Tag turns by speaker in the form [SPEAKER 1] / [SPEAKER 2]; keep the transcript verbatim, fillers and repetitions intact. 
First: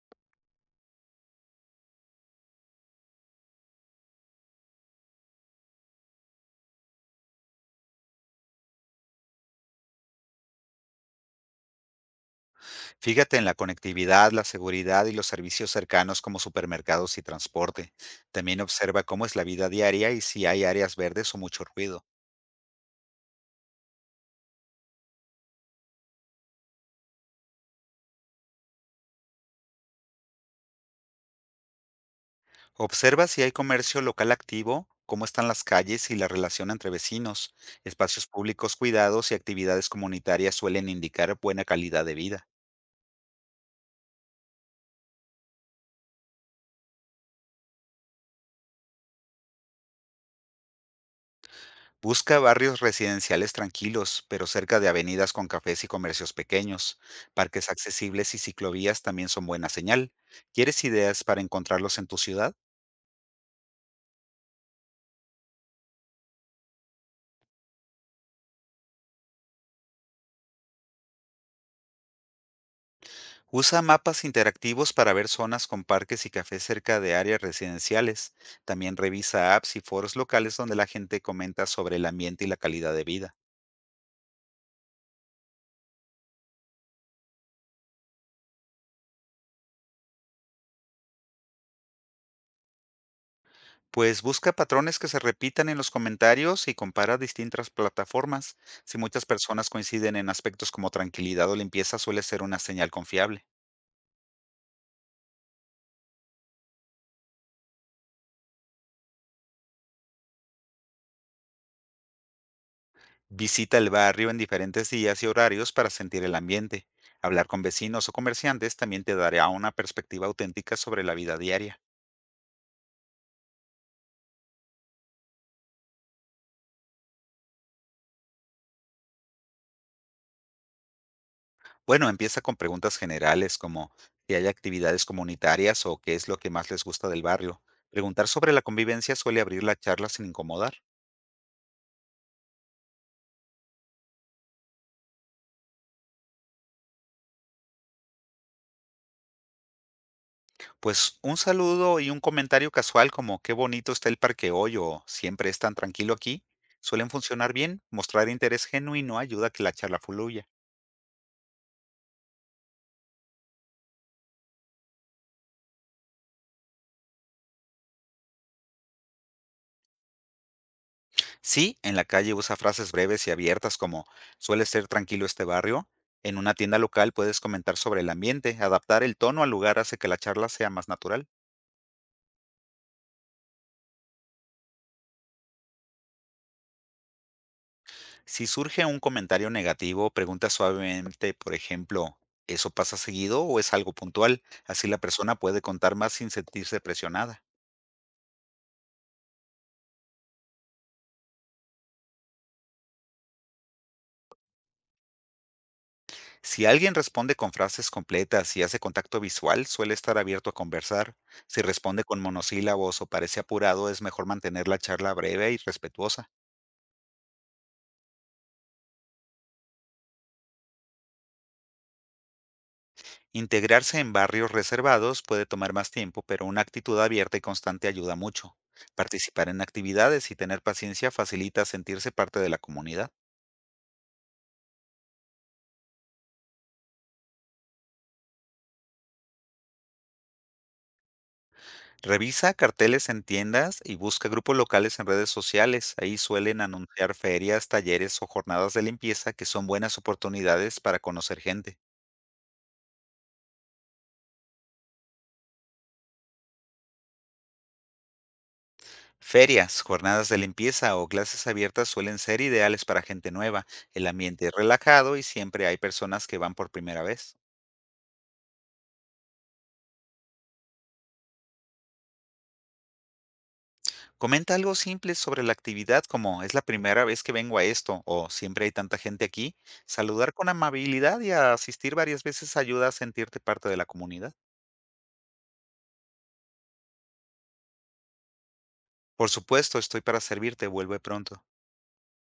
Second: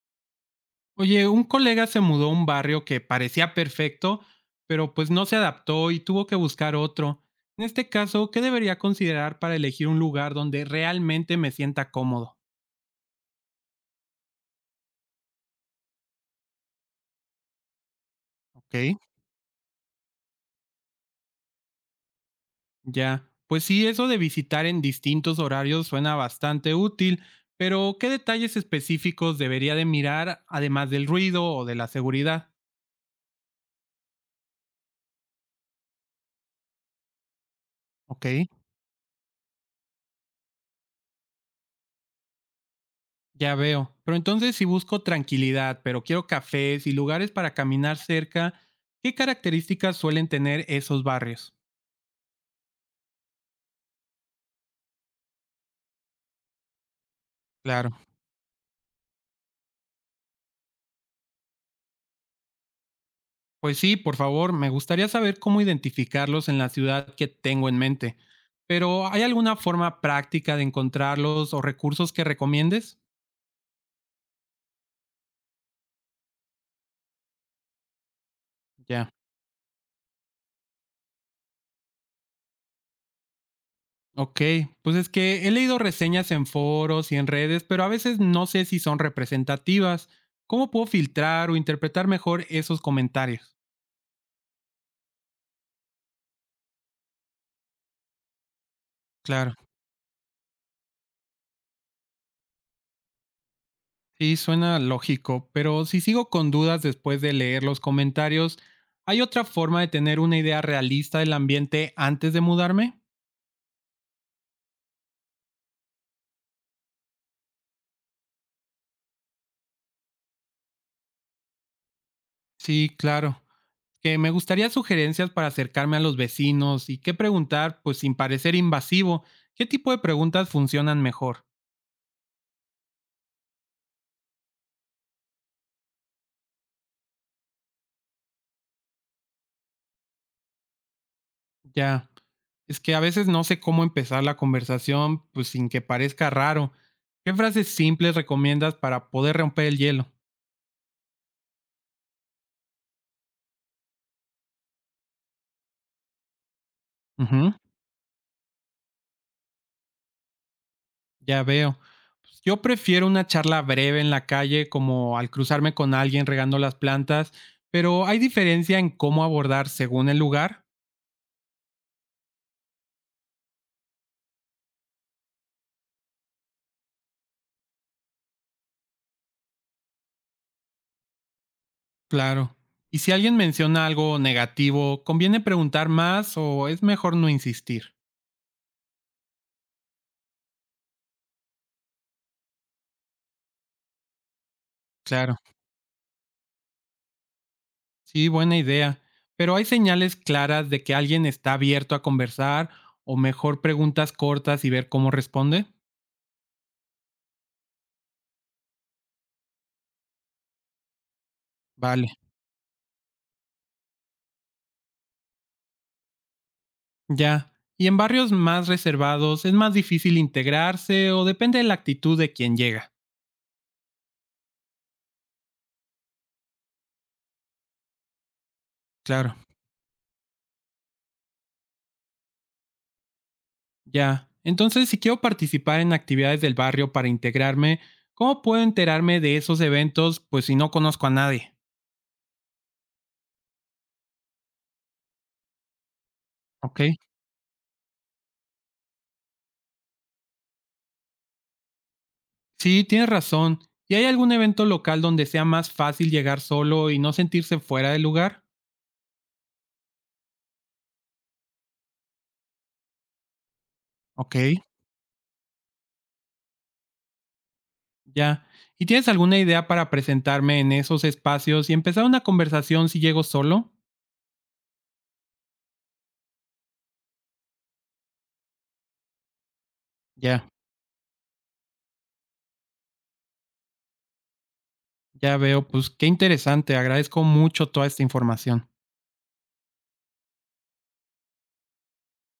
[SPEAKER 1] Oye, un colega se mudó a un barrio que parecía perfecto, pero pues no se adaptó y tuvo que buscar otro. En este caso, ¿qué debería considerar para elegir un lugar donde realmente me sienta cómodo?
[SPEAKER 2] Fíjate en la conectividad, la seguridad y los servicios cercanos como supermercados y transporte. También
[SPEAKER 1] Ok.
[SPEAKER 2] observa cómo es la vida diaria y si hay áreas verdes o mucho ruido.
[SPEAKER 1] Ya, pues sí, eso de visitar en distintos horarios suena bastante útil, pero ¿qué detalles específicos debería de mirar además del ruido o de la seguridad?
[SPEAKER 2] Observa si hay comercio local activo, cómo están las calles y la relación entre vecinos.
[SPEAKER 1] Ok.
[SPEAKER 2] Espacios públicos cuidados y actividades comunitarias suelen indicar buena calidad de vida.
[SPEAKER 1] Ya veo. Pero entonces, si busco tranquilidad, pero quiero cafés y lugares para caminar cerca, ¿qué características suelen tener esos barrios?
[SPEAKER 2] Busca barrios residenciales tranquilos, pero cerca de avenidas con cafés y comercios pequeños. Parques
[SPEAKER 1] Claro.
[SPEAKER 2] accesibles y ciclovías también son buena señal. ¿Quieres ideas para encontrarlos en tu ciudad?
[SPEAKER 1] Pues sí, por favor, me gustaría saber cómo identificarlos en la ciudad que tengo en mente. Pero ¿hay alguna forma práctica de encontrarlos o recursos que recomiendes?
[SPEAKER 2] Usa mapas interactivos para ver zonas con parques y cafés cerca de áreas residenciales. También
[SPEAKER 1] Ya.
[SPEAKER 2] revisa apps y foros locales donde la gente comenta sobre el ambiente y la calidad de vida.
[SPEAKER 1] Ok, pues es que he leído reseñas en foros y en redes, pero a veces no sé si son representativas. ¿Cómo puedo filtrar o interpretar mejor esos comentarios?
[SPEAKER 2] Pues busca patrones que se repitan en los comentarios y compara distintas plataformas. Si muchas
[SPEAKER 1] Claro.
[SPEAKER 2] personas coinciden en aspectos como tranquilidad o limpieza, suele ser una señal confiable.
[SPEAKER 1] Sí, suena lógico, pero si sigo con dudas después de leer los comentarios, ¿hay otra forma de tener una idea realista del ambiente antes de mudarme?
[SPEAKER 2] Visita el barrio en diferentes días y horarios para sentir el ambiente. Hablar con vecinos o comerciantes también te dará una perspectiva auténtica sobre la vida diaria.
[SPEAKER 1] Sí, claro. Que me gustaría sugerencias para acercarme a los vecinos y qué preguntar, pues sin parecer invasivo. ¿Qué tipo de preguntas funcionan mejor?
[SPEAKER 2] Bueno, empieza con preguntas generales como si hay actividades comunitarias o qué es lo que más les gusta del barrio. Preguntar sobre la convivencia suele abrir la charla sin incomodar.
[SPEAKER 1] Ya. Es que a veces no sé cómo empezar la conversación, pues sin que parezca raro. ¿Qué frases simples recomiendas para poder romper el hielo?
[SPEAKER 2] Pues un saludo y un comentario casual como ¿qué bonito está el parque hoy? O ¿siempre es tan tranquilo aquí? Suelen funcionar
[SPEAKER 1] Ujú.
[SPEAKER 2] bien. Mostrar interés genuino ayuda a que la charla fluya.
[SPEAKER 1] Ya veo. Pues yo prefiero una charla breve en la calle, como al cruzarme con alguien regando las plantas, pero ¿hay diferencia en cómo abordar según el lugar?
[SPEAKER 2] Sí, en la calle usa frases breves y abiertas como ¿suele ser tranquilo este barrio? En una tienda local puedes comentar sobre el ambiente. Adaptar el tono al lugar hace que la charla sea más natural.
[SPEAKER 1] Claro. Y si alguien menciona algo negativo, ¿conviene preguntar más o es mejor no insistir?
[SPEAKER 2] Si surge un comentario negativo, pregunta suavemente, por ejemplo, ¿eso pasa seguido o es algo puntual? Así la persona
[SPEAKER 1] Claro.
[SPEAKER 2] puede contar más sin sentirse presionada.
[SPEAKER 1] Sí, buena idea. Pero ¿hay señales claras de que alguien está abierto a conversar o mejor preguntas cortas y ver cómo responde?
[SPEAKER 2] Si alguien responde con frases completas y hace contacto visual, suele estar abierto a conversar. Si responde
[SPEAKER 1] Vale.
[SPEAKER 2] con monosílabos o parece apurado, es mejor mantener la charla breve y respetuosa.
[SPEAKER 1] Ya. Y en barrios más reservados, ¿es más difícil integrarse o depende de la actitud de quien llega?
[SPEAKER 2] Integrarse en barrios reservados puede tomar más tiempo, pero una actitud abierta y constante ayuda mucho.
[SPEAKER 1] Claro.
[SPEAKER 2] Participar en actividades y tener paciencia facilita sentirse parte de la comunidad.
[SPEAKER 1] Ya. Entonces, si quiero participar en actividades del barrio para integrarme, ¿cómo puedo enterarme de esos eventos? Pues si no conozco a nadie.
[SPEAKER 2] Revisa carteles en tiendas y busca grupos locales en redes sociales. Ahí suelen
[SPEAKER 1] Ok.
[SPEAKER 2] anunciar ferias, talleres o jornadas de limpieza que son buenas oportunidades para conocer gente.
[SPEAKER 1] Sí, tienes razón. ¿Y hay algún evento local donde sea más fácil llegar solo y no sentirse fuera del lugar?
[SPEAKER 2] Ferias, jornadas de limpieza o clases abiertas suelen ser ideales para gente nueva. El
[SPEAKER 1] Ok.
[SPEAKER 2] ambiente es relajado y siempre hay personas que van por primera vez.
[SPEAKER 1] Ya. ¿Y tienes alguna idea para presentarme en esos espacios y empezar una conversación si llego solo?
[SPEAKER 2] Comenta algo simple sobre la actividad como es la primera vez que vengo a esto o siempre hay tanta gente aquí. Saludar
[SPEAKER 1] Ya.
[SPEAKER 2] con amabilidad y asistir varias veces ayuda a sentirte parte de la comunidad.
[SPEAKER 1] Ya veo, pues qué interesante, agradezco mucho toda esta información.
[SPEAKER 2] Por supuesto, estoy para servirte. Vuelve pronto.